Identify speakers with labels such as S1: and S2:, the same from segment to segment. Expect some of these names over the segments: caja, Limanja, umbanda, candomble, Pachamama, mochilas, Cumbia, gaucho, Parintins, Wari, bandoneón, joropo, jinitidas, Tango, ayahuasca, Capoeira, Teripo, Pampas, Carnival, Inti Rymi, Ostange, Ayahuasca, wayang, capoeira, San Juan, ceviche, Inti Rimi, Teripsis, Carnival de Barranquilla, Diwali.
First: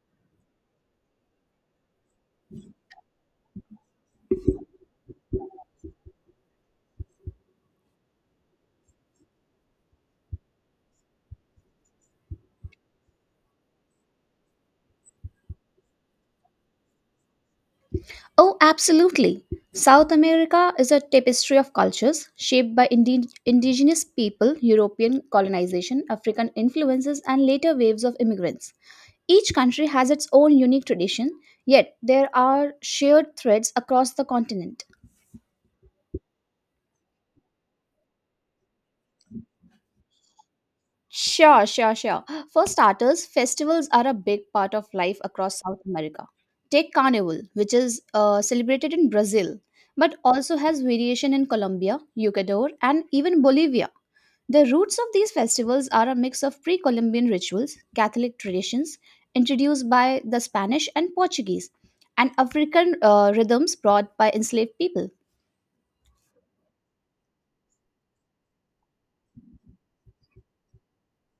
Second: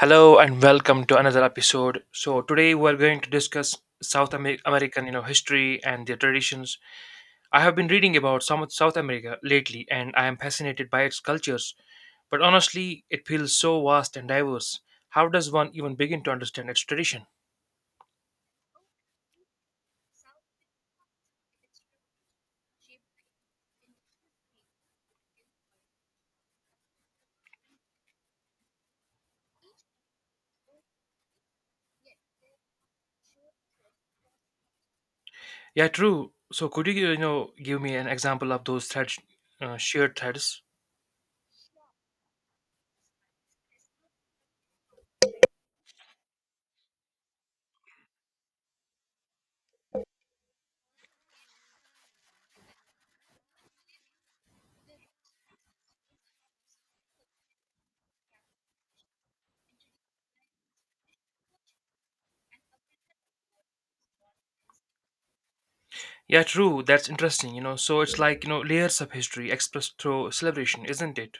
S1: Hello and welcome to another episode. So today we're going to discuss American, history and their traditions. I have been reading about some of South America lately and I am fascinated by its cultures, but honestly, it feels so vast and diverse. How does one even begin to understand its tradition?
S2: Oh, absolutely. South America is a tapestry of cultures shaped by indigenous people, European colonization, African influences, and later waves of immigrants. Each country has its own unique tradition, yet there are shared threads across the continent.
S1: Yeah, true. So could you, give me an example of those threads, shared threads?
S2: Sure, sure, sure. For starters, festivals are a big part of life across South America. Take Carnival, which is celebrated in Brazil, but also has variation in Colombia, Ecuador, and even Bolivia. The roots of these festivals are a mix of pre Columbian rituals, Catholic traditions introduced by the Spanish and Portuguese, and African rhythms brought by enslaved people.
S1: Yeah, true. That's interesting. So it's like, layers of history expressed through celebration, isn't it?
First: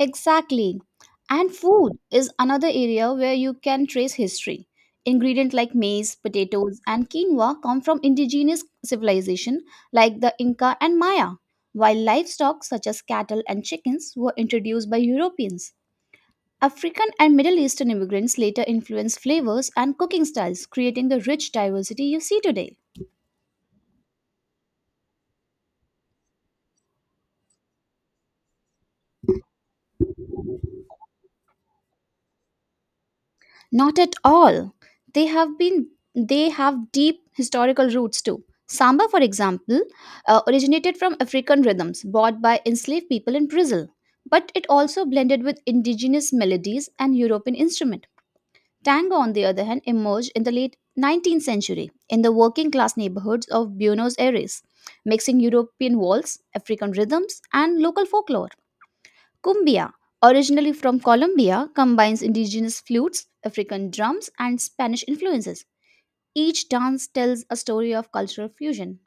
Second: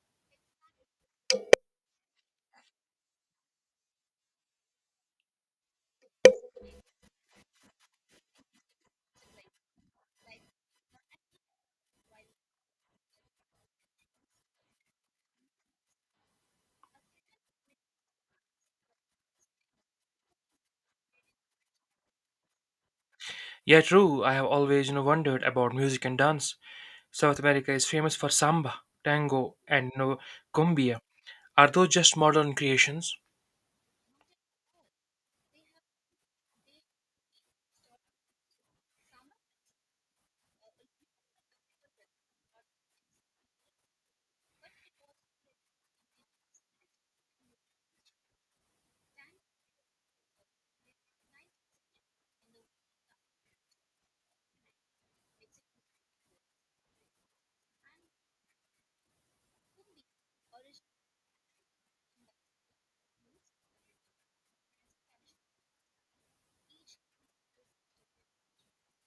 S2: Exactly. And food is another area where you can trace history. Ingredients like maize, potatoes, and quinoa come from indigenous civilization like the Inca and Maya, while livestock such as cattle and chickens were introduced by Europeans. African and Middle Eastern immigrants later influenced flavors and cooking styles, creating the rich diversity you see today.
S1: Yeah, true. I have always, wondered about music and dance. South America is famous for samba, tango, and cumbia. Are those just modern creations?
S2: Not at all. They have been they have deep historical roots too. Samba, for example, originated from African rhythms brought by enslaved people in Brazil, but it also blended with indigenous melodies and European instruments. Tango, on the other hand, emerged in the late 19th century in the working class neighborhoods of Buenos Aires, mixing European waltz, African rhythms, and local folklore. Cumbia, originally from Colombia, combines indigenous flutes, African drums, and Spanish influences. Each dance tells a story of cultural fusion.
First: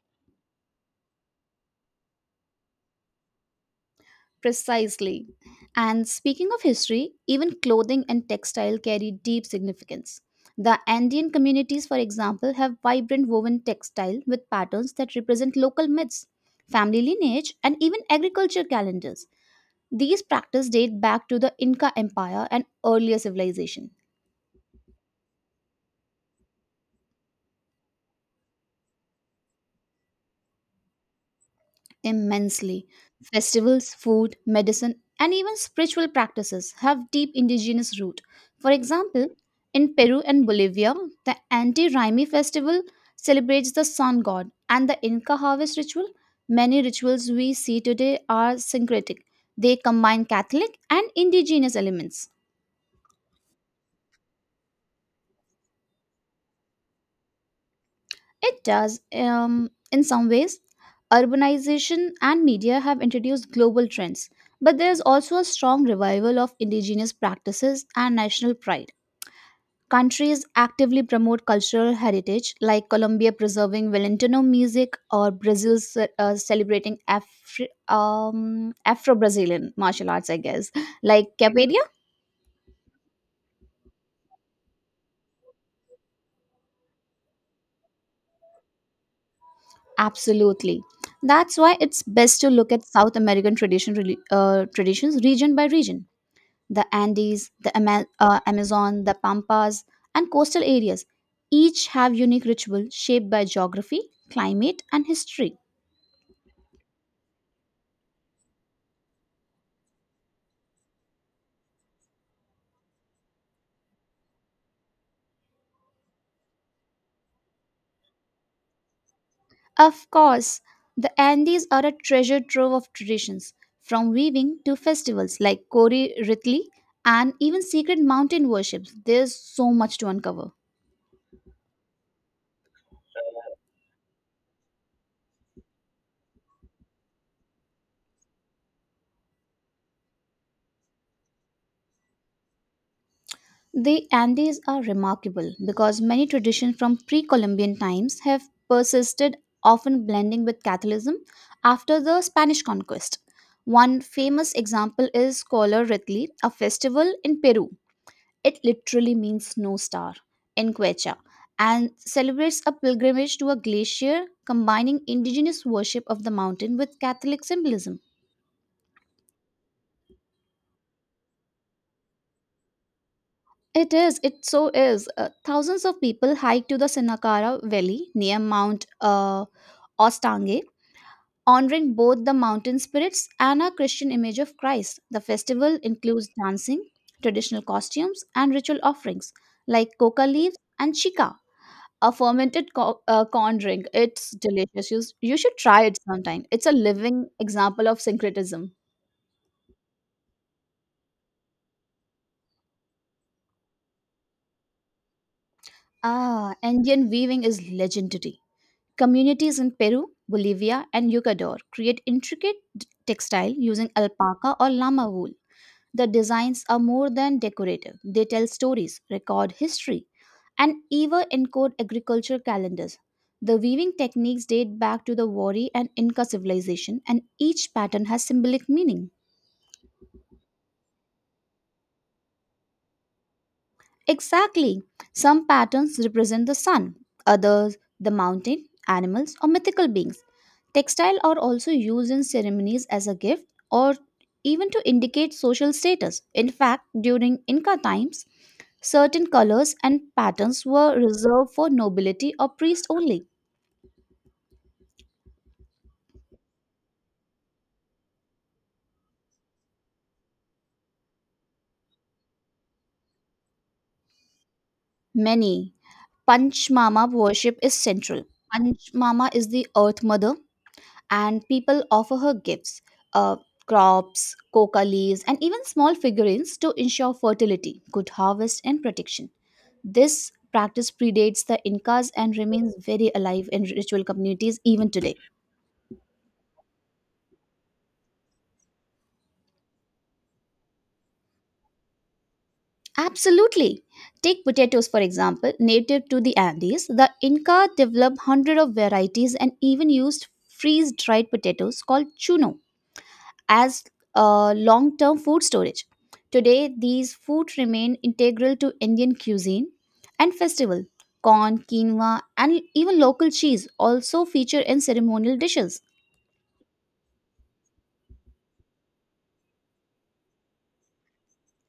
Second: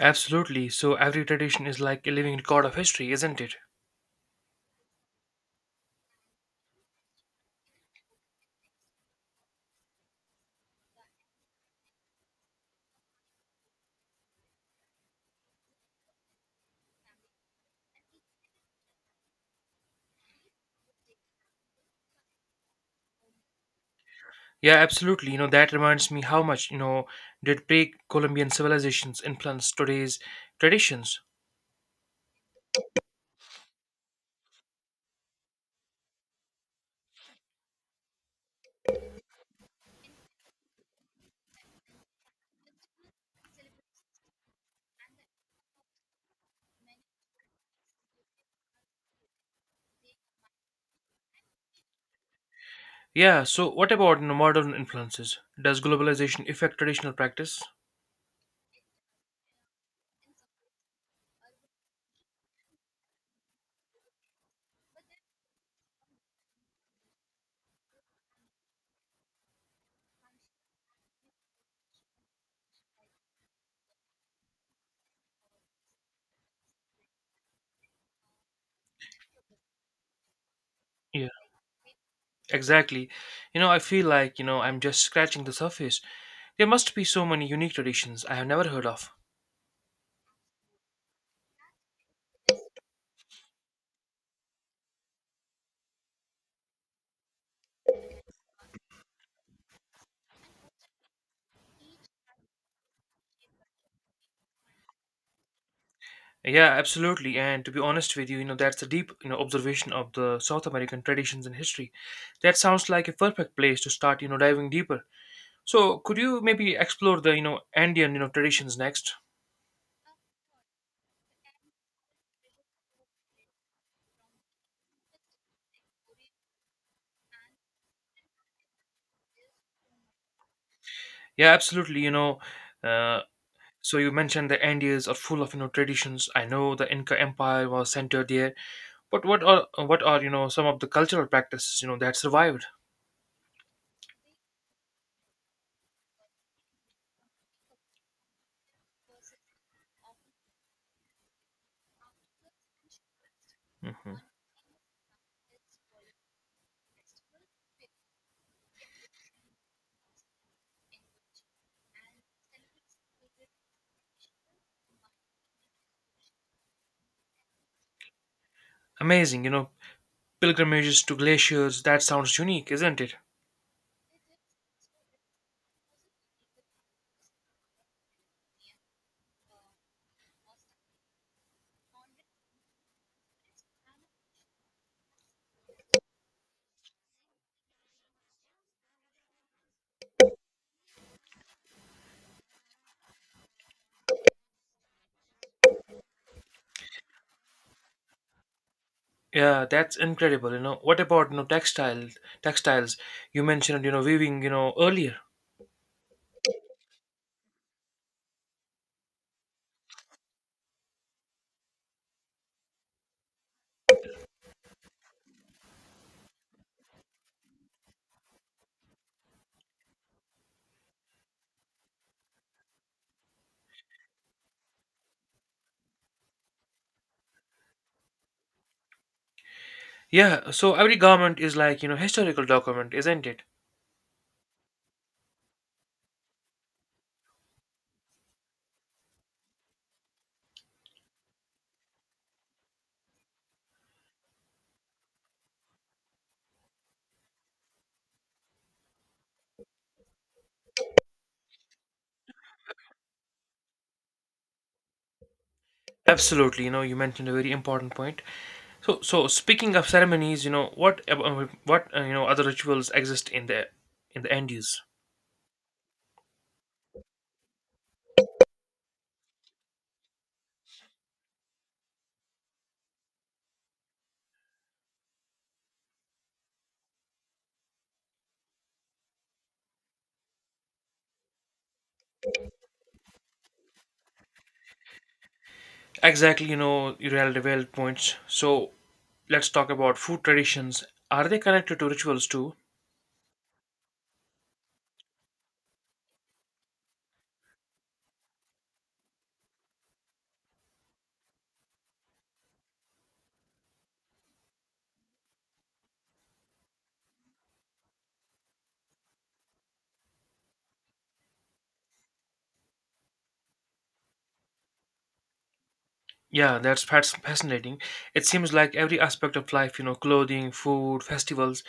S1: Absolutely. So every tradition is like a living record of history, isn't it?
S2: Precisely. And speaking of history, even clothing and textile carry deep significance. The Andean communities, for example, have vibrant woven textile with patterns that represent local myths, family lineage, and even agriculture calendars. These practices date back to the Inca Empire and earlier civilizations.
S1: Yeah, absolutely. That reminds me how much, did pre-Columbian civilizations influence today's traditions.
S2: Immensely. Festivals, food, medicine, and even spiritual practices have deep indigenous root. For example, in Peru and Bolivia, the anti Rimi festival celebrates the sun god and the Inca harvest ritual. Many rituals we see today are syncretic. They combine Catholic and indigenous elements.
S1: Yeah, so what about, modern influences? Does globalization affect traditional practice?
S2: It does. In some ways, urbanization and media have introduced global trends, but there is also a strong revival of indigenous practices and national pride. Countries actively promote cultural heritage, like Colombia preserving Valentino music or Brazil celebrating Afro Brazilian martial arts, I guess,
S1: Yeah.
S2: like Capoeira.
S1: Exactly. I feel like, I'm just scratching the surface. There must be so many unique traditions I have never heard of.
S2: Absolutely. That's why it's best to look at South American tradition, traditions region by region. The Andes, the Amazon, the Pampas, and coastal areas each have unique rituals shaped by geography, climate, and history.
S1: Yeah, absolutely. And to be honest with you, that's a deep, observation of the South American traditions and history. That sounds like a perfect place to start, diving deeper. So, could you maybe explore the, Andean, traditions next?
S2: Of course, the Andes are a treasure trove of traditions, from weaving to festivals like Kori Ritli and even secret mountain worships. There's so much to uncover.
S1: Yeah, absolutely. Uh, so you mentioned the Andes are full of, traditions. I know the Inca Empire was centered there. But what are you know some of the cultural practices you know that survived?
S2: The Andes are remarkable because many traditions from pre Columbian times have persisted, often blending with Catholicism after the Spanish conquest. One
S1: Hmm.
S2: famous example is Color Ritli, a festival in Peru. It literally means snow star in Quechua and celebrates a pilgrimage to a glacier combining indigenous worship of the mountain with Catholic symbolism.
S1: Amazing, pilgrimages to glaciers. That sounds unique, isn't it?
S2: It is. It so is. Thousands of people hike to the Sinacara Valley near Mount Ostange, honoring both the mountain spirits and a Christian image of Christ. The festival includes dancing, traditional costumes, and ritual offerings like coca leaves and chica, a fermented corn drink. It's delicious. You should try it sometime. It's a living example of syncretism.
S1: Yeah, that's incredible. You know, what about you know textiles? Textiles you mentioned, weaving, earlier.
S2: Ah, Indian weaving is legendary. Communities in Peru, Bolivia, and Ecuador create textile using alpaca or llama wool. The designs are more than decorative, they tell stories, record history, and even encode agriculture calendars. The weaving techniques date back to the Wari and Inca civilization, and each pattern has symbolic meaning.
S1: Yeah, so every garment is like you know historical document, isn't it?
S2: Exactly. Some patterns represent the sun, others, the mountain, animals, or mythical beings. Textile are also used in ceremonies as a gift or even to indicate social status. In fact, during Inca times, certain colors and patterns were reserved for nobility or priests only.
S1: Absolutely, you mentioned a very important point. So, speaking of ceremonies, what you know other rituals exist in the Andes?
S2: Many Panchmama worship is central. Panchmama is the earth mother, and people offer her gifts, uh, crops, coca leaves, and even small figurines to ensure fertility, good harvest, and protection. This practice predates the Incas and remains very alive in ritual communities even today.
S1: Exactly, you really valid points. So let's talk about food traditions. Are they connected to rituals too?
S2: Absolutely. Take potatoes for example, native to the Andes, the Inca developed hundreds of varieties and even used freeze-dried potatoes called chuno as long-term food storage. Today, these foods remain integral to Indian cuisine and festival. Corn, quinoa, and even local cheese also feature in ceremonial dishes.
S1: Yeah, that's fascinating. It seems like every aspect of life, clothing, food, festivals,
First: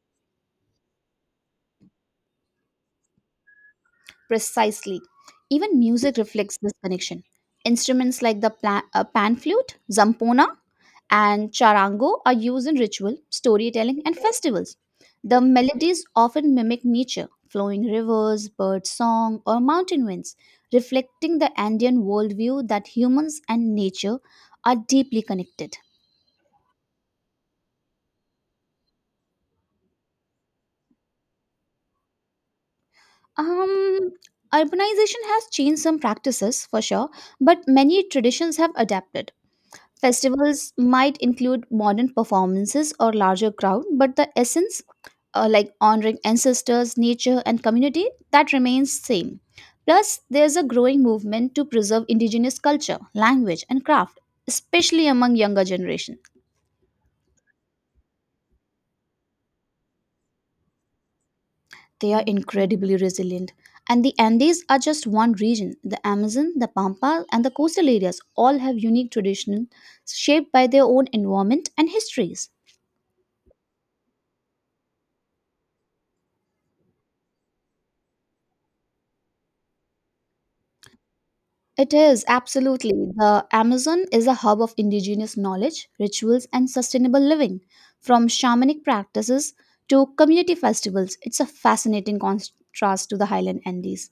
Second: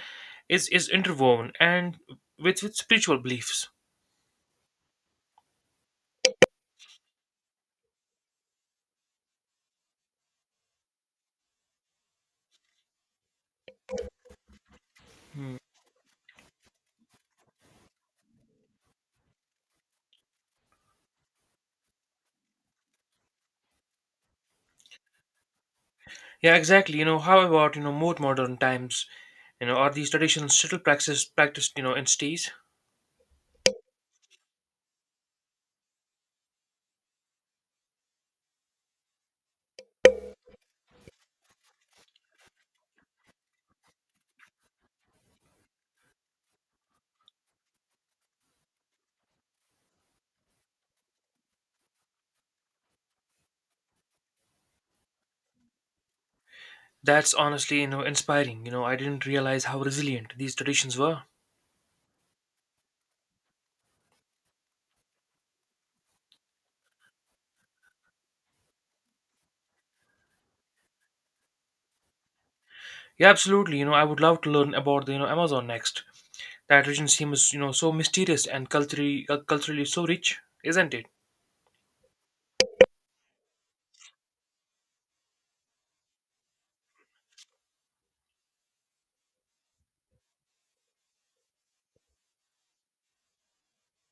S1: is interwoven and with spiritual beliefs.
S2: Precisely. Even music reflects this connection. Instruments like the pan flute, zampona, and charango are used in ritual, storytelling, and festivals. The melodies often mimic nature, flowing rivers, bird song, or mountain winds, reflecting the Andean worldview that humans and nature are deeply connected.
S1: Yeah, exactly. You know, how about you know more modern times? You know, are these traditions still practiced you know in cities?
S2: Um, Urbanization has changed some practices for sure, but many traditions have adapted. Festivals might include modern performances or larger crowd, but the essence, like honoring ancestors, nature, and community, that remains same. Plus, there's a growing movement to preserve indigenous culture, language, and craft, especially among younger generation.
S1: That's honestly you know inspiring. You know, I didn't realize how resilient these traditions were.
S2: They are incredibly resilient. And the Andes are just one region. The Amazon, the Pampas, and the coastal areas all have unique traditions shaped by their own environment and histories.
S1: Yeah, absolutely. You know, I would love to learn about the you know Amazon next. That region seems you know so mysterious and culturally so rich, isn't it?
S2: It is, absolutely. The Amazon is a hub of indigenous knowledge, rituals, and sustainable living. From shamanic practices to community festivals, it's a fascinating contrast to the highland Andes.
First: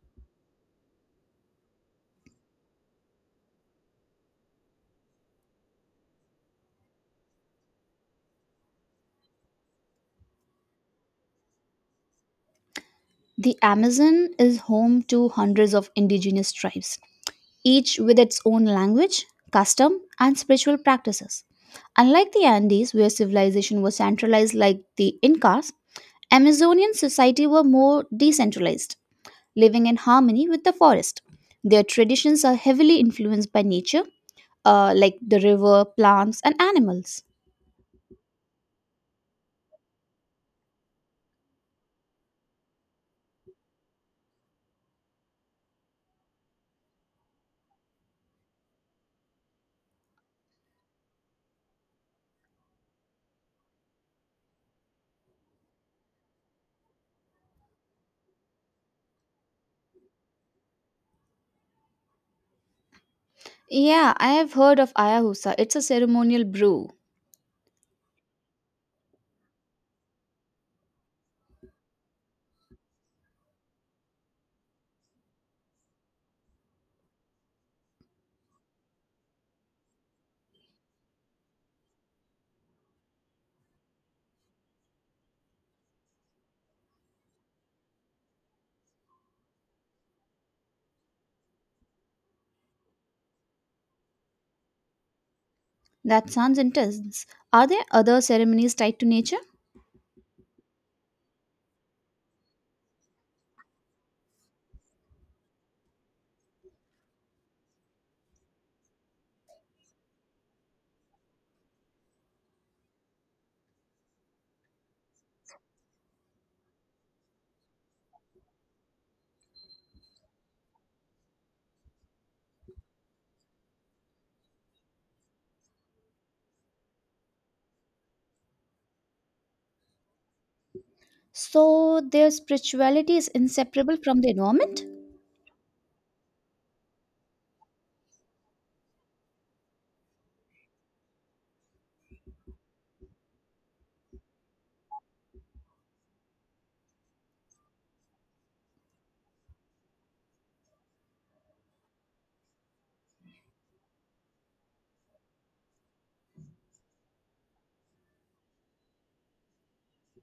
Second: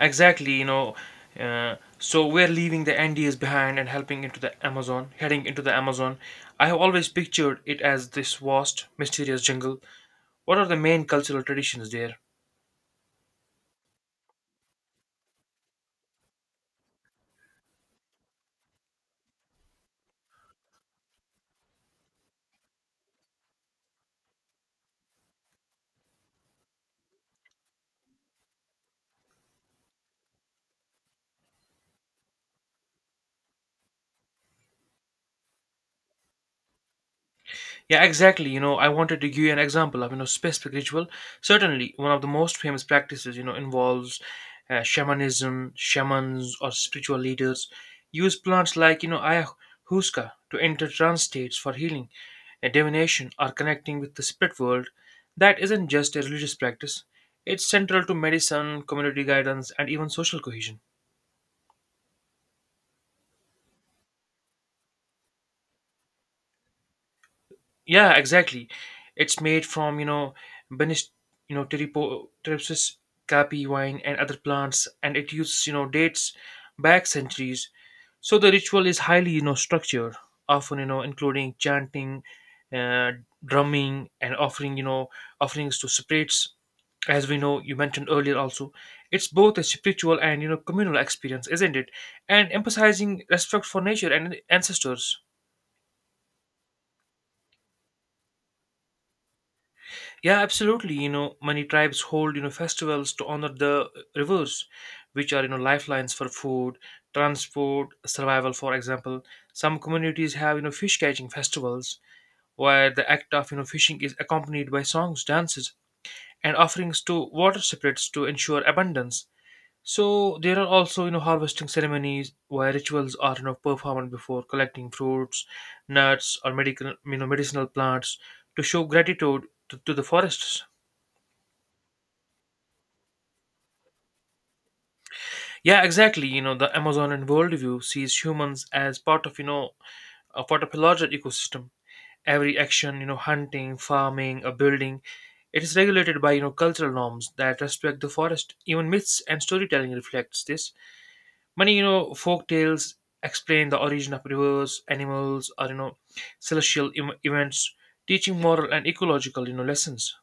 S1: Exactly. So we're leaving the NDAs behind and helping into the Amazon, heading into the Amazon. I have always pictured it as this vast, mysterious jungle. What are the main cultural traditions there?
S2: The Amazon is home to hundreds of indigenous tribes, each with its own language, custom, and spiritual practices. Unlike the Andes, where civilization was centralized like the Incas, Amazonian society were more decentralized, living in harmony with the forest. Their traditions are heavily influenced by nature, like the river, plants, and animals.
S1: Yeah, exactly. You know, I wanted to give you an example of, specific ritual. Certainly, one of the most famous practices, involves shamans, or spiritual leaders use plants like, ayahuasca to enter trance states for healing, and divination, or connecting with the spirit world. That isn't just a religious practice, it's central to medicine, community guidance, and even social cohesion.
S2: Yeah, I have heard of Ayahuasca. It's a ceremonial brew.
S1: Yeah, exactly. It's made from, Benis, Teripsis, capi wine, and other plants, and it uses, dates back centuries. So the ritual is highly, structured, often, including chanting, uh, drumming, and offerings to spirits. As we know, you mentioned earlier also, it's both a spiritual and, communal experience, isn't it? And emphasizing respect for nature and ancestors.
S2: That sounds intense. Are there other ceremonies tied to nature?
S1: Yeah, absolutely. You know, many tribes hold you know festivals to honor the rivers, which are you know lifelines for food, transport, survival. For example, some communities have you know fish catching festivals where the act of you know fishing is accompanied by songs, dances, and offerings to water spirits to ensure abundance. So there are also you know harvesting ceremonies where rituals are you know performed before collecting fruits, nuts, or medical you know medicinal plants to show gratitude to the forests.
S2: So their spirituality is inseparable from the environment?
S1: Yeah, exactly. You know, the Amazonian worldview sees humans as part of, a part of a larger ecosystem. Every action, hunting, farming, or building, it is regulated by, cultural norms that respect the forest. Even myths and storytelling reflects this. Many, folk tales explain the origin of rivers, animals, or, events, teaching moral and ecological, lessons.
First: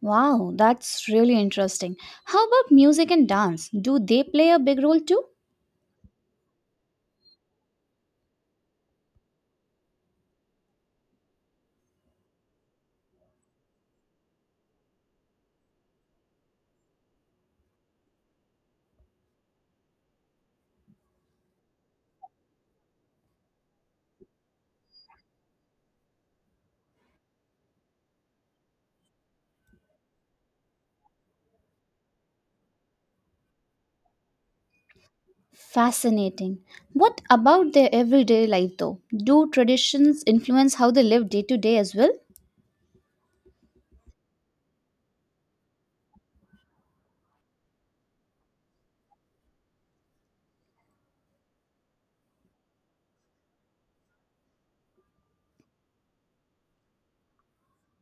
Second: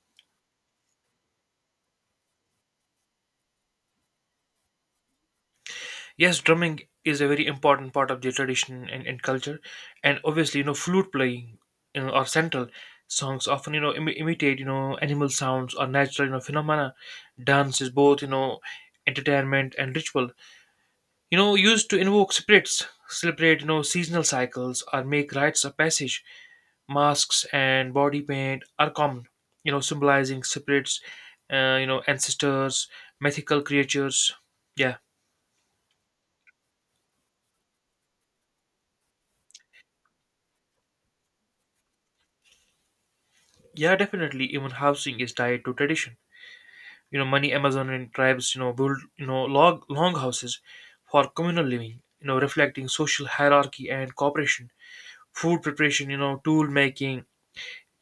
S2: Wow, that's really interesting. How about music and dance? Do they play a big role too?
S1: Yes, drumming is a very important part of the tradition and culture, and obviously, flute playing, or central songs often, imitate, animal sounds or natural, phenomena. Dance is both, entertainment and ritual. You know, used to invoke spirits, celebrate, seasonal cycles, or make rites of passage. Masks and body paint are common, symbolizing spirits, ancestors, mythical creatures. Yeah.
S2: Fascinating. What about their everyday life though? Do traditions influence how they live day to day as well?
S1: Yeah, definitely. Even housing is tied to tradition. You know, many Amazonian tribes, build, log long houses for communal living. You know, reflecting social hierarchy and cooperation. Food preparation, tool making,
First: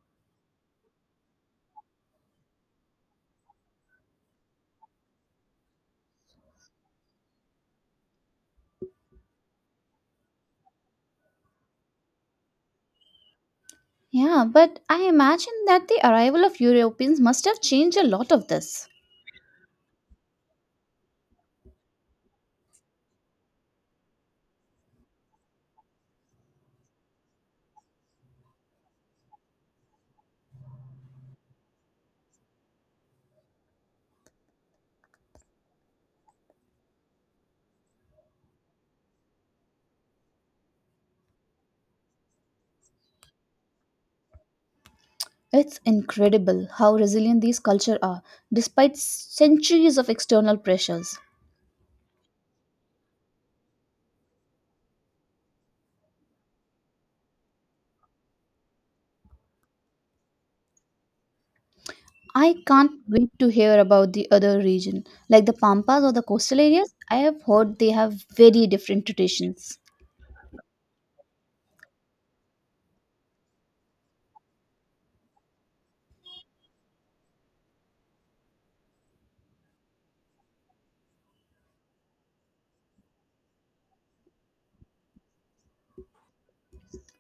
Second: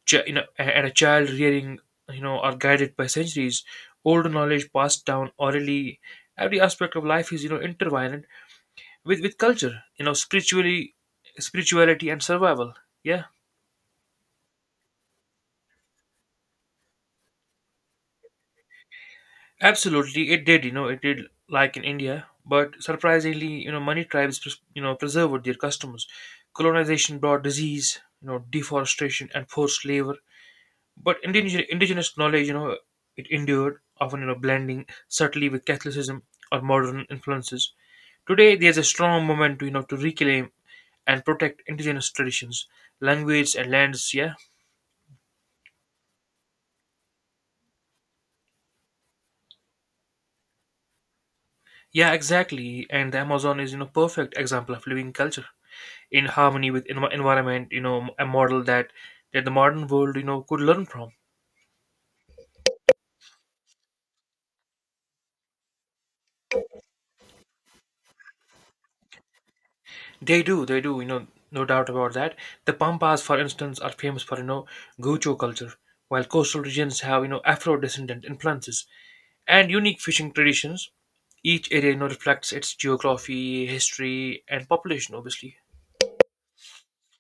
S1: and a child rearing, are guided by centuries old knowledge passed down orally. Every aspect of life is, intertwined with culture. You know, spirituality and survival. Yeah.
S2: Yeah, but I imagine that the arrival of Europeans must have changed a lot of this.
S1: Absolutely, it did. You know, it did like in India, but surprisingly, many tribes, preserved their customs. Colonization brought disease, deforestation and forced labor. But indigenous knowledge, it endured, often you know, blending subtly with Catholicism or modern influences. Today, there's a strong moment, you know, to reclaim and protect indigenous traditions, language, and lands. Yeah,
S2: It's incredible how resilient these cultures are, despite centuries of external pressures.
S1: yeah, exactly. And the Amazon is, perfect example of living culture in harmony with environment, you know, a model that the modern world you know could learn from.
S2: I can't wait to hear about the other region, like the Pampas or the coastal areas. I have heard they have very different traditions.
S1: They do, you know, no doubt about that. The pampas, for instance, are famous for you know gaucho culture, while coastal regions have you know afro descendant influences and unique fishing traditions. Each area you know reflects its geography, history, and population, obviously.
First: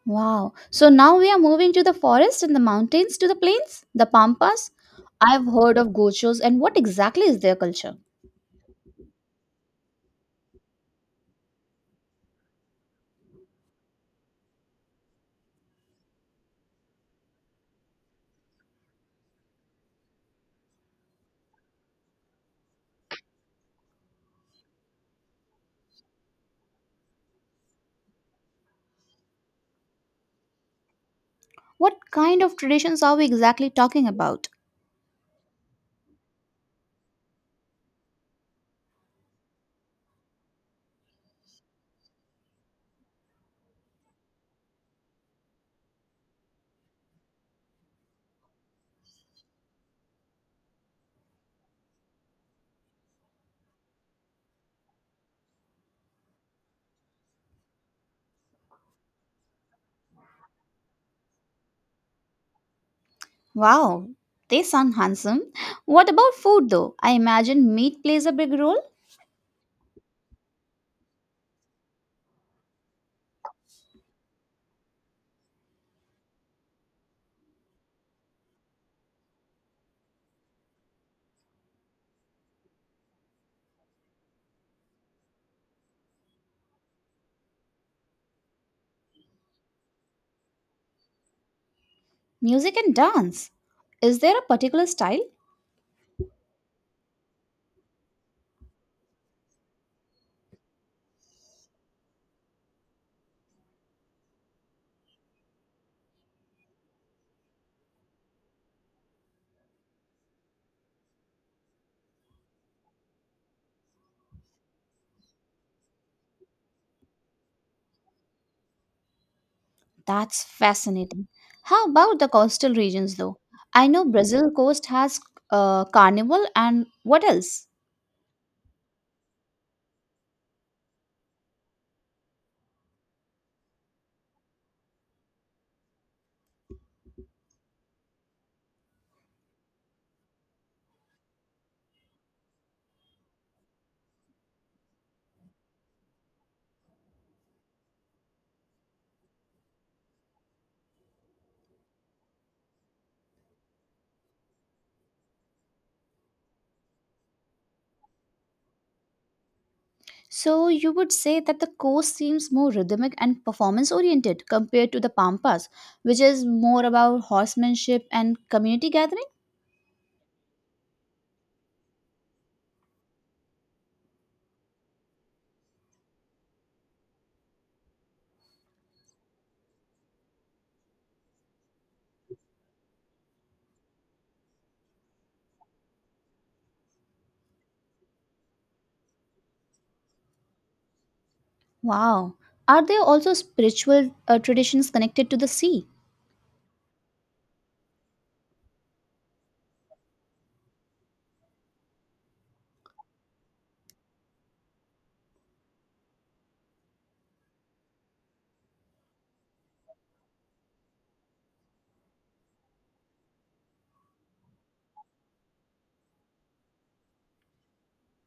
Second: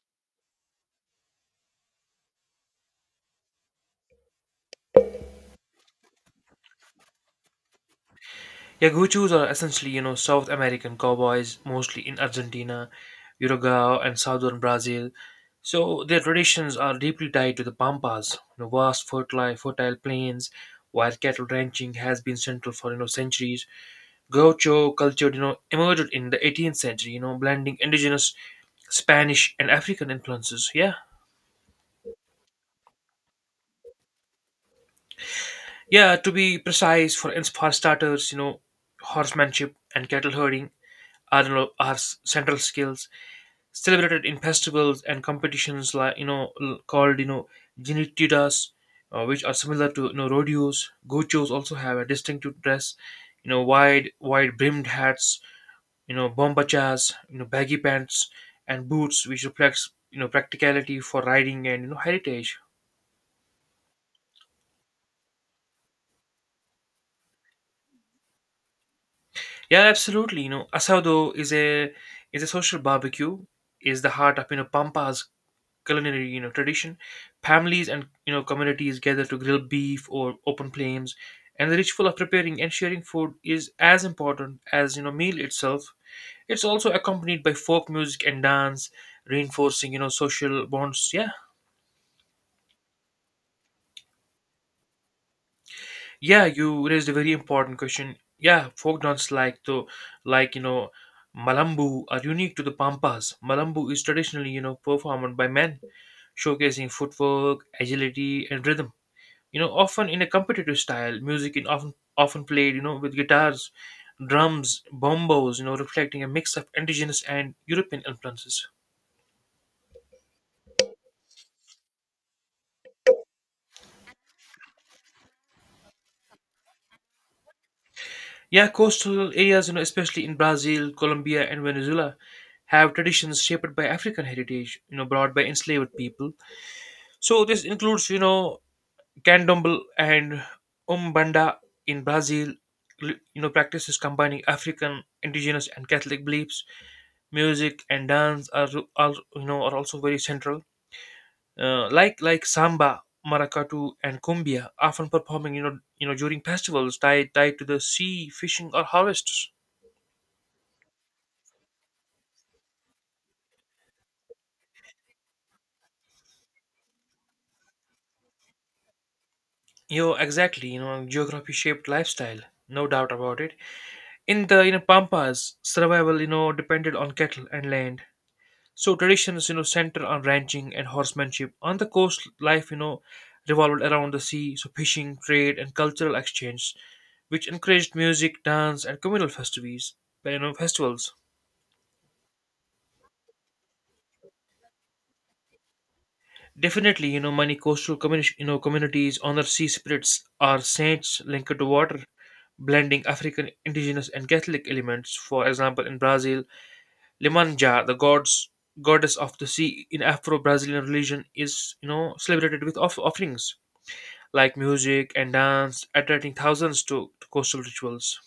S2: Wow. So now we are moving to the forest and the mountains to the plains, the Pampas. I've heard of gochos and what exactly is their culture?
S1: Yaguchos are essentially, South American cowboys, mostly in Argentina, Uruguay, and southern Brazil. So their traditions are deeply tied to the pampas, vast fertile plains, where cattle ranching has been central for you know centuries. Gaucho culture, emerged in the 18th century, blending indigenous Spanish and African influences. Yeah,
S2: What kind of traditions are we exactly talking about?
S1: yeah. To be precise, for starters, horsemanship and cattle herding central skills celebrated in festivals and competitions like you know called you know jinitidas, which are similar to you know rodeos. Gochos also have a distinctive dress, you know, wide brimmed hats, you know, bombachas, you know, baggy pants, and boots, which reflects you know practicality for riding and you know heritage.
S2: Wow, they sound handsome. What about food though? I imagine meat plays a big role,
S1: Yeah, absolutely. You know, asado is a social barbecue, is the heart of you know pampas culinary you know tradition. Families and you know communities gather to grill beef or open flames, and the ritual of preparing and sharing food is as important as you know meal itself. It's also accompanied by folk music and dance, reinforcing you know social bonds. Yeah,
S2: music and dance. Is there a particular style?
S1: yeah, you raised a very important question. Yeah, folk dance like the like you know malambu are unique to the pampas. Malambu is traditionally you know performed by men, showcasing footwork, agility, and rhythm, you know, often in a competitive style. Music is often played, with guitars, drums, bombos, you know, reflecting a mix of indigenous and european influences.
S2: That's fascinating. How about the coastal regions though? I know Brazil coast has carnival and what else?
S1: Yeah, coastal areas you know especially in brazil, colombia, and venezuela have traditions shaped by african heritage, you know, brought by enslaved people. So this includes you know candomble and umbanda in brazil, you know practices combining african, indigenous, and catholic beliefs. Music and dance are you know are also very central, like samba, maracatu, and cumbia, often performing you know during festivals tied to the sea, fishing, or harvests.
S2: So you would say that the course seems more rhythmic and performance oriented compared to the Pampas, which is more about horsemanship and community gathering?
S1: You know exactly, you know geography shaped lifestyle, no doubt about it. In the you know pampas, survival you know depended on cattle and land. So traditions, center on ranching and horsemanship. On the coast, life, revolved around the sea, so fishing, trade, and cultural exchange, which encouraged music, dance, and communal festivals. You know, festivals.
S2: Wow. Are there also spiritual traditions connected to the sea?
S1: Definitely, many coastal communities honor sea spirits or saints linked to water, blending African, indigenous, and Catholic elements. For example, in Brazil, Limanja, the gods goddess of the sea in Afro-Brazilian religion, is celebrated with offerings like music and dance, attracting thousands to coastal rituals.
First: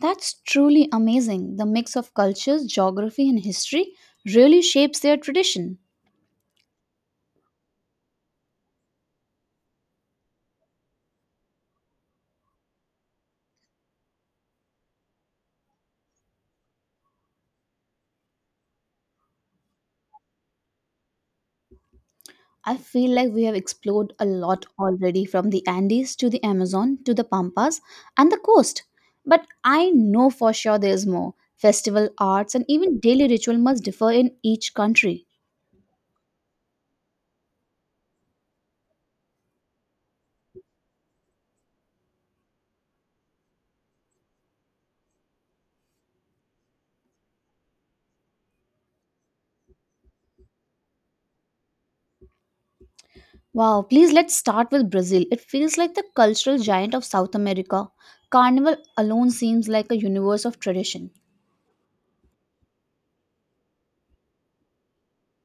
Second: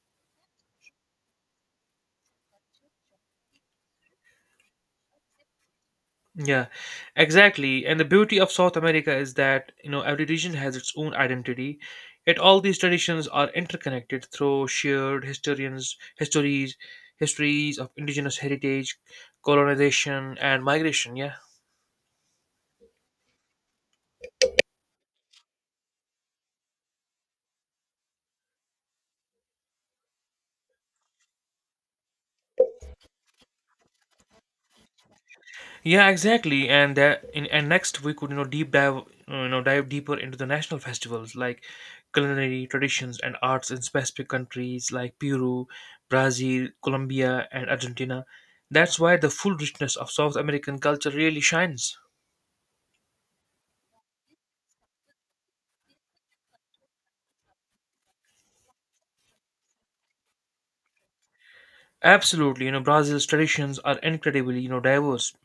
S2: That's truly amazing. The mix of cultures, geography, and history really shapes their tradition.
S1: Yeah, exactly. And the beauty of South America is that, every region has its own identity, yet all these traditions are interconnected through shared histories of indigenous heritage, colonization, and migration. Yeah.
S2: I feel like we have explored a lot already from the Andes to the Amazon to the Pampas and the coast. But I know for sure there is more. Festival arts and even daily ritual must differ in each country.
S1: Yeah, exactly. And next we could you know deep dive you know dive deeper into the national festivals like culinary traditions and arts in specific countries like Peru, Brazil, Colombia, and Argentina. That's why the full richness of South American culture really shines.
S2: Wow, please let's start with Brazil. It feels like the cultural giant of South America. Carnival alone seems like a universe of tradition.
S1: Absolutely, Brazil's traditions are incredibly diverse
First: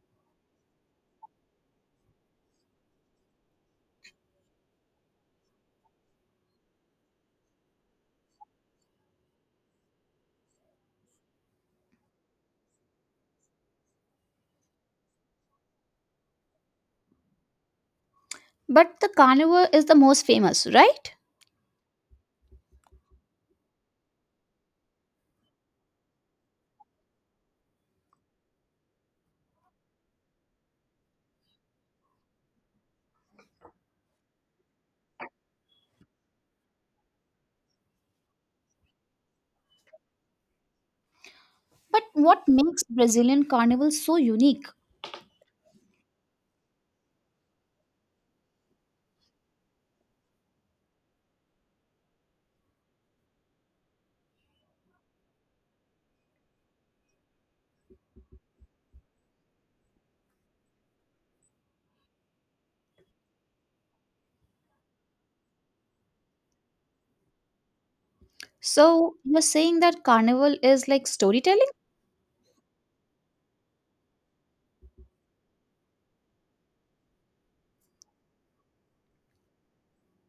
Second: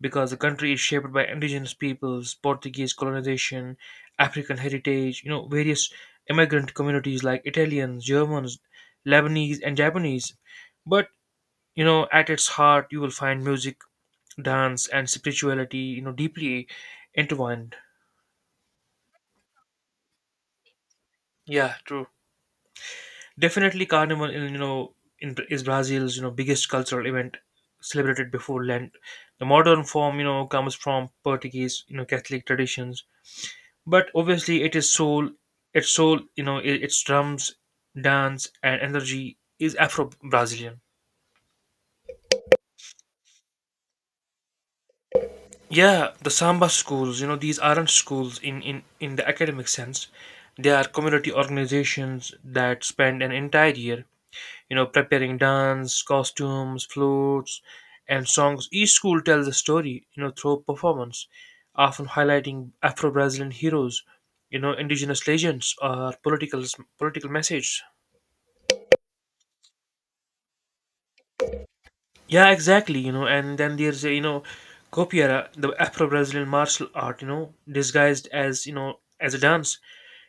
S1: because the country is shaped by indigenous peoples, Portuguese colonization, African heritage, various immigrant communities like Italians, Germans, Lebanese, and Japanese. But, at its heart, you will find music, dance, and spirituality, deeply intertwined.
S2: But the carnival is the most famous, right?
S1: Yeah, true. Definitely, Carnival, in, you know, in, is Brazil's, biggest cultural event celebrated before Lent. The modern form, comes from Portuguese, Catholic traditions, but obviously it is soul its soul you know I- its drums, dance, and energy is Afro Brazilian.
S2: But what makes Brazilian carnival so unique?
S1: Yeah, the samba schools, these aren't schools in the academic sense. They are community organizations that spend an entire year preparing dance costumes, flutes, and songs. Each school tells a story through performance, often highlighting Afro Brazilian heroes, indigenous legends, or political messages.
S2: So you're saying that carnival is like storytelling
S1: Yeah, exactly. And then there's copiera, the Afro-Brazilian martial art, You know, disguised as you know as a dance.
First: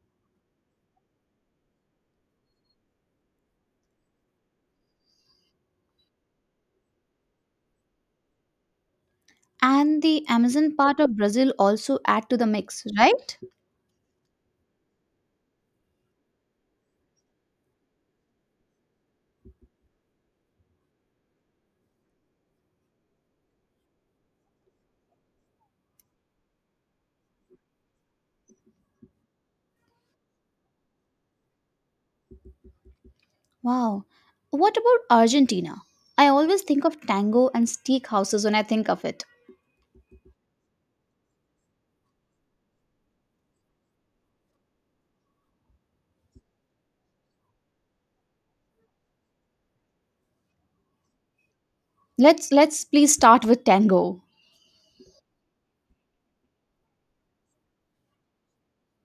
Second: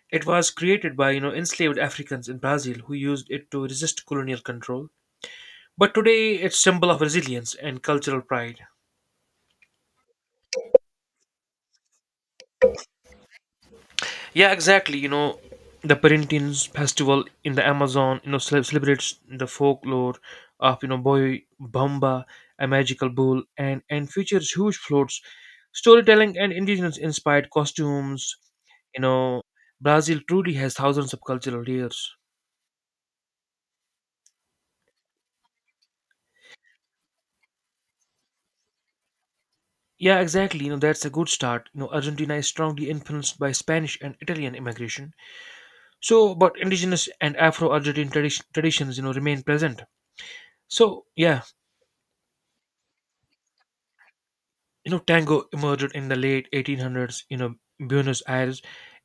S1: It was created by enslaved Africans in Brazil who used it to resist colonial control. But today, it's symbol of resilience and cultural pride.
S2: and the Amazon part of Brazil also add to the mix, right?
S1: Yeah, exactly. The Parintins festival in the Amazon, celebrates the folklore of Boy Bamba, a magical bull, and features huge floats, storytelling, and indigenous-inspired costumes. You know, Brazil truly has thousands of cultural layers.
S2: Wow. What about Argentina? I always think of tango and steakhouses when I think of it.
S1: Yeah, exactly. That's a good start. Argentina is strongly influenced by Spanish and Italian immigration. So, but indigenous and Afro-Argentine traditions, remain present. So, yeah,
S2: Let's please start with tango.
S1: Tango emerged in the late 1800s. Buenos Aires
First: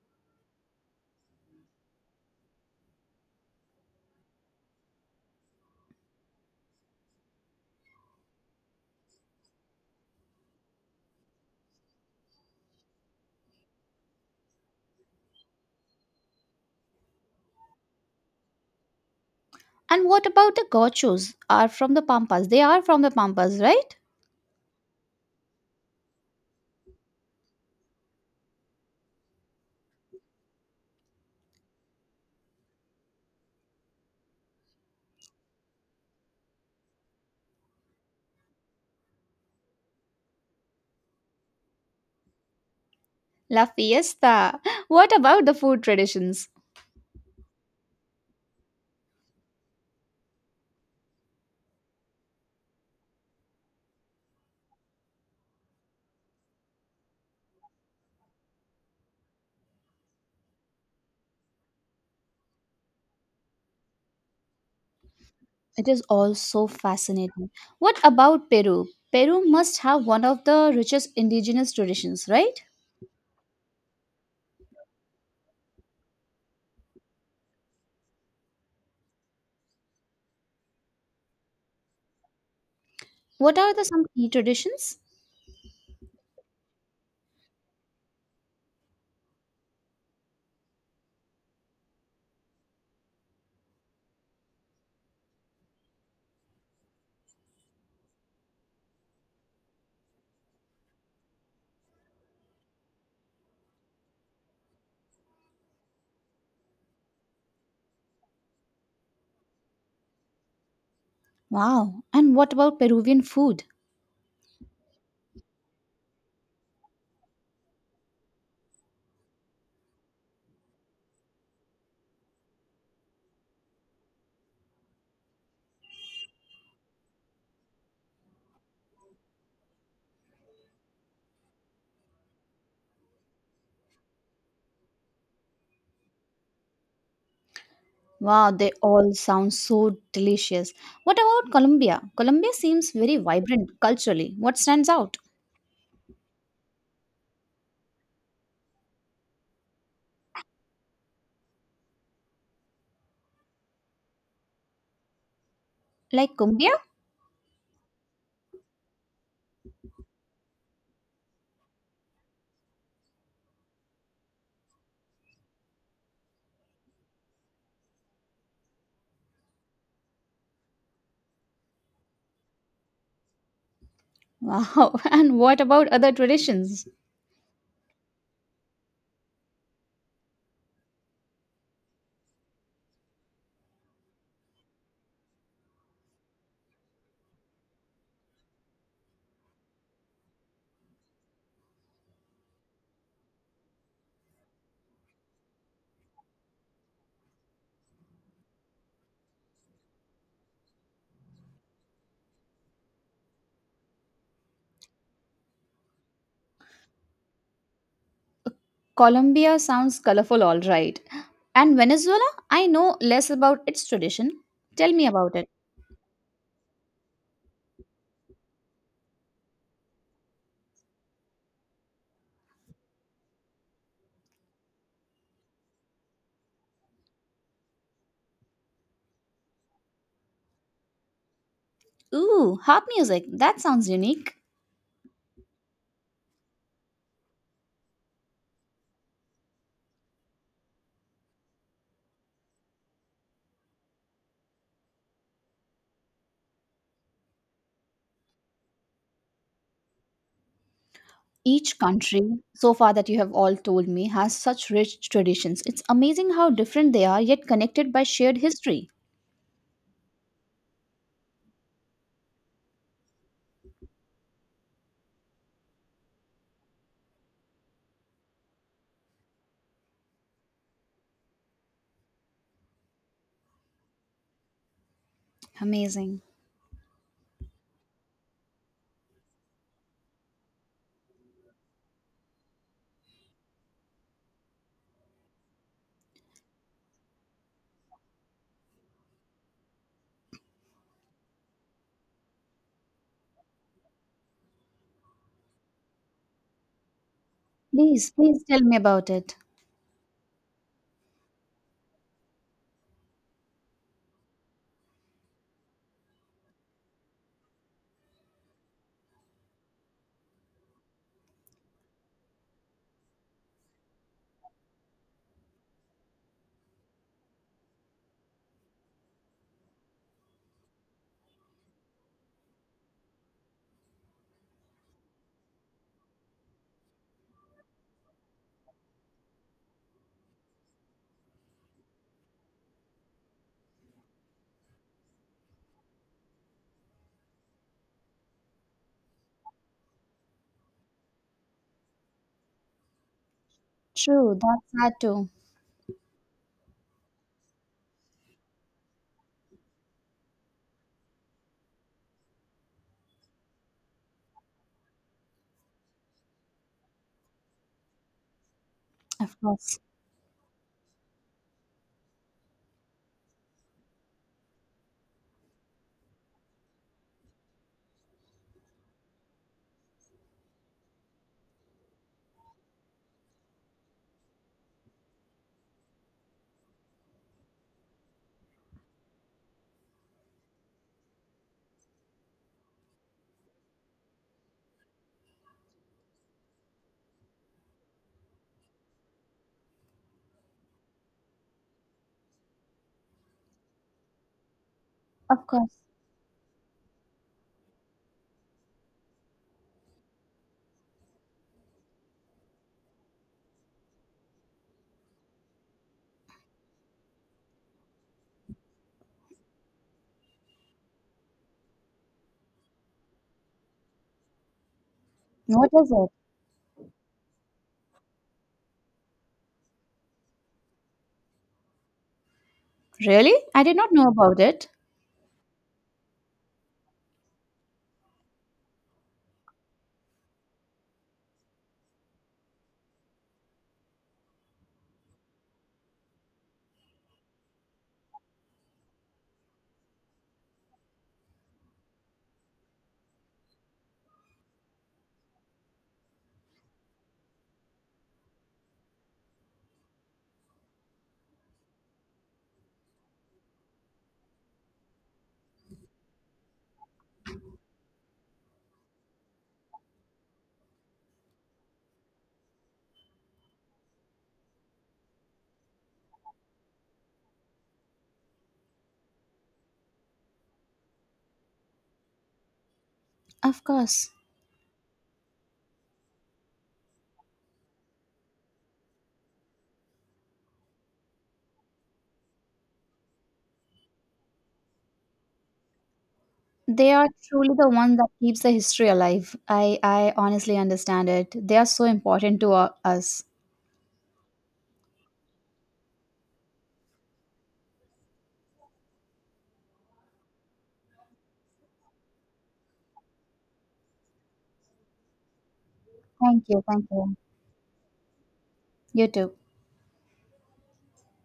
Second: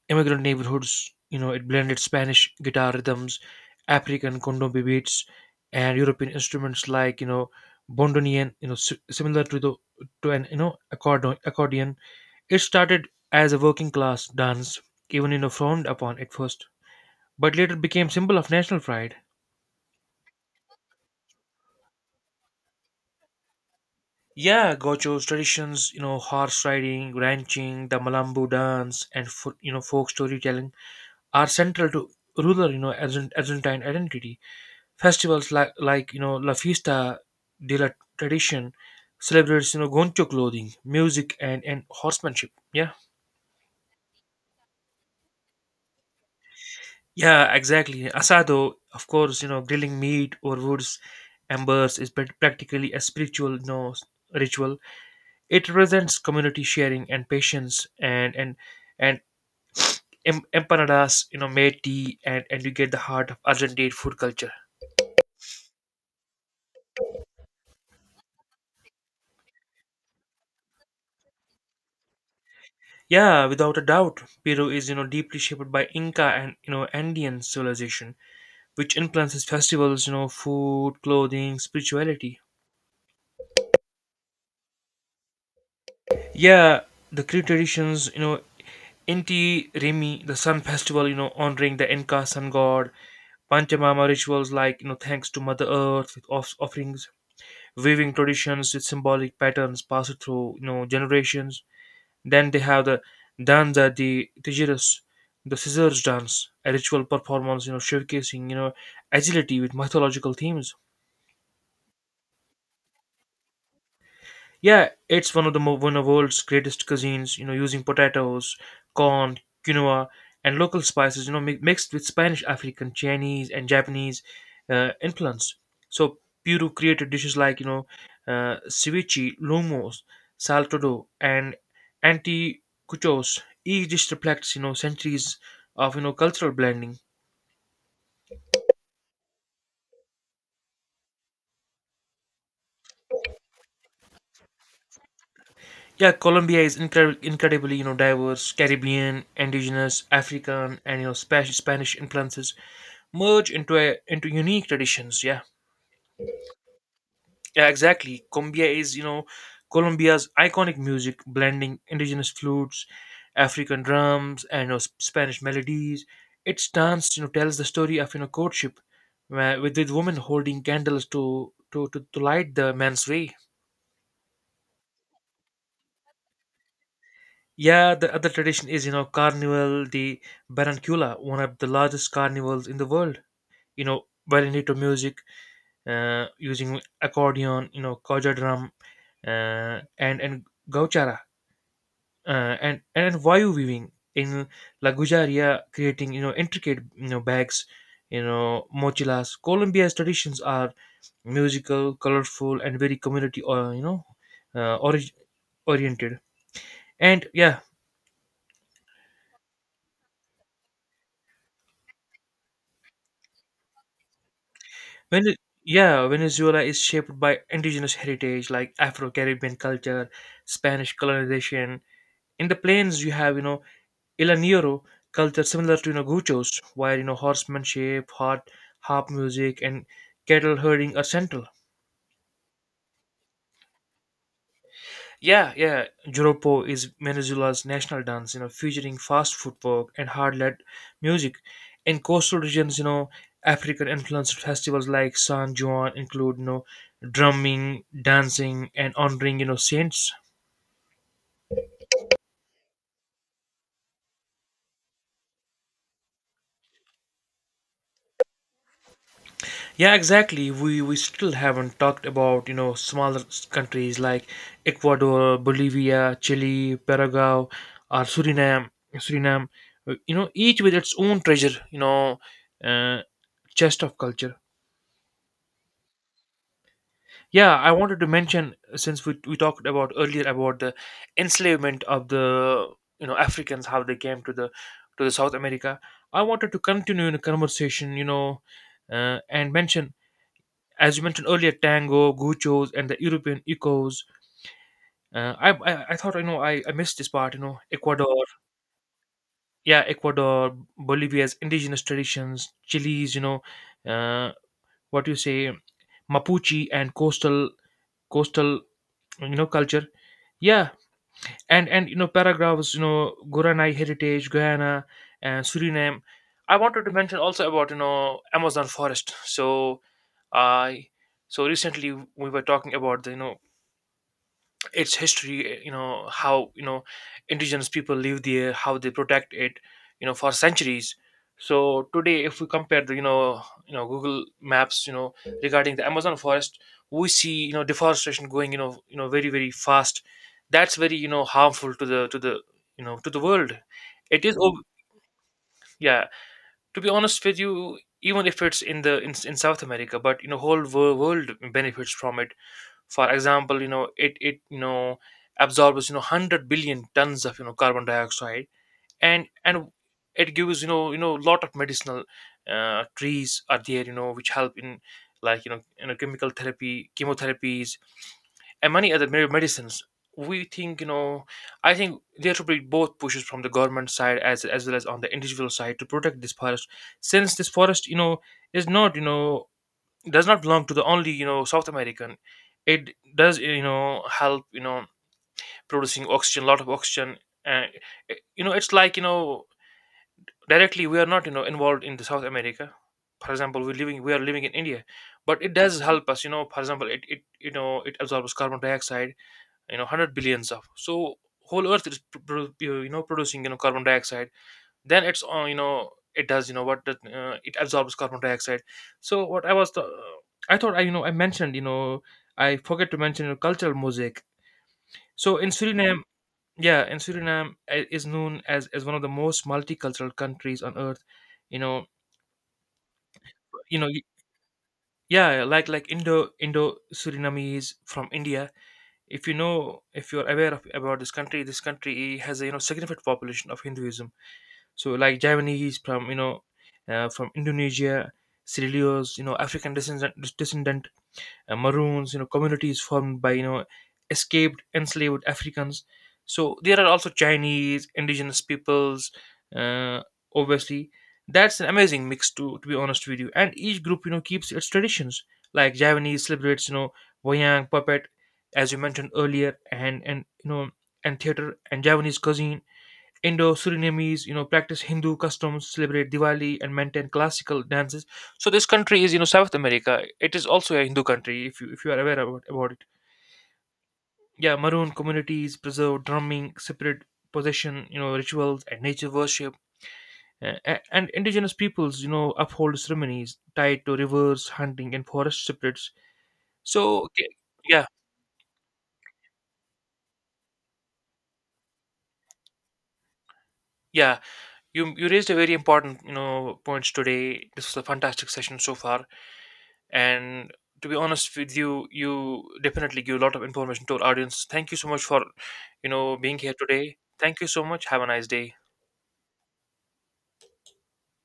S1: immigrant neighborhoods. It blended Spanish guitar rhythms, African condombe beats, and European instruments like bondonian. Similar to an accordion. Accordion. It started as a working class dance, even frowned upon at first, but later became symbol of national pride.
S2: And what about the gauchos are from the Pampas? They are from the Pampas, right?
S1: Yeah, gauchos, traditions, horse riding, ranching, the Malambo dance, and folk storytelling are central to rural, Argentine identity. Festivals like La Fiesta de la Tradition celebrates, goncho clothing, music, and horsemanship. Yeah,
S2: La Fiesta. What about the food traditions?
S1: yeah, exactly. Asado, of course, grilling meat or woods embers is practically a spiritual, ritual. It represents community sharing and patience, and empanadas, made tea, and you get the heart of Argentine food culture.
S2: It is all so fascinating. What about Peru? Peru must have one of the richest indigenous traditions, right?
S1: Yeah, without a doubt, Peru is deeply shaped by Inca and Andean civilization, which influences festivals, food, clothing, spirituality.
S2: What are the some key traditions?
S1: Yeah, the Cree traditions, Inti Rimi, the sun festival, honoring the Inca sun god, Panchamama rituals like thanks to Mother Earth with offerings, weaving traditions with symbolic patterns passed through generations. Then they have the danza di tijeras, the scissors dance, a ritual performance, showcasing, agility with mythological themes.
S2: Wow. And what about Peruvian food?
S1: Yeah, it's one of world's greatest cuisines, using potatoes, corn, quinoa, and local spices, mixed with Spanish, African, Chinese, and Japanese influence. So Peru created dishes like ceviche, lumos, saltado, and anticuchos. Each dish reflects centuries of cultural blending.
S2: Wow, they all sound so delicious. What about Colombia? Colombia seems very vibrant culturally. What stands out?
S1: Yeah, Colombia is incredibly, diverse. Caribbean, indigenous, African, and Spanish influences merge into unique traditions. Yeah,
S2: Like cumbia?
S1: yeah, exactly. Cumbia is, Colombia's iconic music, blending indigenous flutes, African drums, and Spanish melodies. Its dance, tells the story of courtship, where, with the woman holding candles to light the man's way.
S2: Wow. And what about other traditions?
S1: Yeah, the other tradition is, Carnival de Barranquilla, one of the largest carnivals in the world. You know, Vallenato music, using accordion, caja drum, and gauchara, uh, and vayu weaving in La Gujaria, creating intricate bags, mochilas. Colombia's traditions are musical, colorful, and very community, or uh, orig- oriented. And yeah,
S2: Colombia sounds colorful, all right. And Venezuela? I know less about its tradition. Tell me
S1: Vene-
S2: about it.
S1: yeah, Venezuela is shaped by indigenous heritage like Afro-Caribbean culture, Spanish colonization. In the plains, you have El Niño culture similar to Gauchos, where horsemanship, harp music, and cattle herding are central.
S2: Ooh, harp music. That sounds unique.
S1: Yeah, yeah. Joropo is Venezuela's national dance, featuring fast footwork and hard-led music. In coastal regions, African-influenced festivals like San Juan include, drumming, dancing, and honoring, saints.
S2: Each country, so far that you have all told me, has such rich traditions. It's amazing how different they are, yet connected by shared history.
S1: Yeah, exactly. We still haven't talked about, smaller countries like Ecuador, Bolivia, Chile, Paraguay, or Suriname. Suriname, each with its own treasure, uh, chest of culture.
S2: Amazing.
S1: Yeah, I wanted to mention since we talked about earlier about the enslavement of the Africans, how they came to the South America. I wanted to continue in a conversation, and mention, as you mentioned earlier, tango, gauchos, and the European ecos. I, I thought, I, missed this part. You know,
S2: Please,
S1: Ecuador,
S2: please tell me about it.
S1: yeah, Ecuador, Bolivia's indigenous traditions, Chile's, uh, what do you say, Mapuche and coastal culture. Yeah, and paragraphs, guranai heritage, guyana and suriname. I wanted to mention also about Amazon forest. So i so recently, we were talking about the you know its history, how, indigenous people live there, how they protect it, for centuries. So today, if we compare the, Google Maps, regarding the Amazon forest, we see, deforestation going, very very fast. That's very, harmful to the world. it is
S2: True, that's
S1: ob-
S2: sad too.
S1: yeah to be honest with you, even if it's in South America, but whole world benefits from it. For example, it absorbs, 100 billion tons of, carbon dioxide. and
S2: Of
S1: and
S2: course.
S1: it gives, lot of medicinal trees are there, which help in like, chemical therapy chemotherapies and many other medicines. We think you know i think there should be both pushes from the government side as well as on the individual side to protect this forest, since this forest, is not, does not belong to the only, South American. It does, help, producing oxygen, lot of oxygen. And it's like, directly we are not, involved in the South America. For example, we are living in India, but
S2: Of
S1: it
S2: course.
S1: does help us, for example, it absorbs carbon dioxide, 100 billions of. So whole earth is producing, carbon dioxide, then it's all, you know it does you know what that, it absorbs carbon dioxide. So what I was the, I thought I you know I mentioned you know I forget to mention, cultural mosaic. So in
S2: What is
S1: suriname
S2: it?
S1: yeah in Suriname is known as one of the most multicultural countries on earth. you know
S2: Really? I did
S1: you know
S2: not
S1: y-
S2: know about it.
S1: yeah, like Indo Surinamese from India. If if you're aware of about this country has a, significant population of Hinduism. So like Javanese from Indonesia, Sierraleone's, African descendant, Maroons, communities formed by, escaped enslaved Africans. So there are also Chinese indigenous peoples. Uh, obviously, that's an amazing mix to be honest with you. And each group, keeps its traditions. Like Javanese celebrates, wayang puppet, as you mentioned earlier, and you know and theater and Javanese cuisine. Indo-Surinamese, practice Hindu customs, celebrate Diwali, and maintain classical dances. So this country is, South America. It is also a Hindu country, if you are aware about it.
S2: Of course.
S1: Yeah, Maroon communities preserve drumming, separate possession, rituals, and nature worship, and indigenous peoples, uphold ceremonies tied to rivers, hunting, and forest spirits.
S2: They
S1: So,
S2: are
S1: okay,
S2: truly the
S1: yeah,
S2: one that keeps the history alive. I honestly understand it. They are so important to us.
S1: yeah, you raised a very important, points today. This was a fantastic session so far. And to be honest with you definitely give a lot of information to our audience. Thank you so much for being
S2: Thank
S1: here
S2: you.
S1: today.
S2: Thank you.
S1: Thank you so much. Have a nice day.
S2: You too.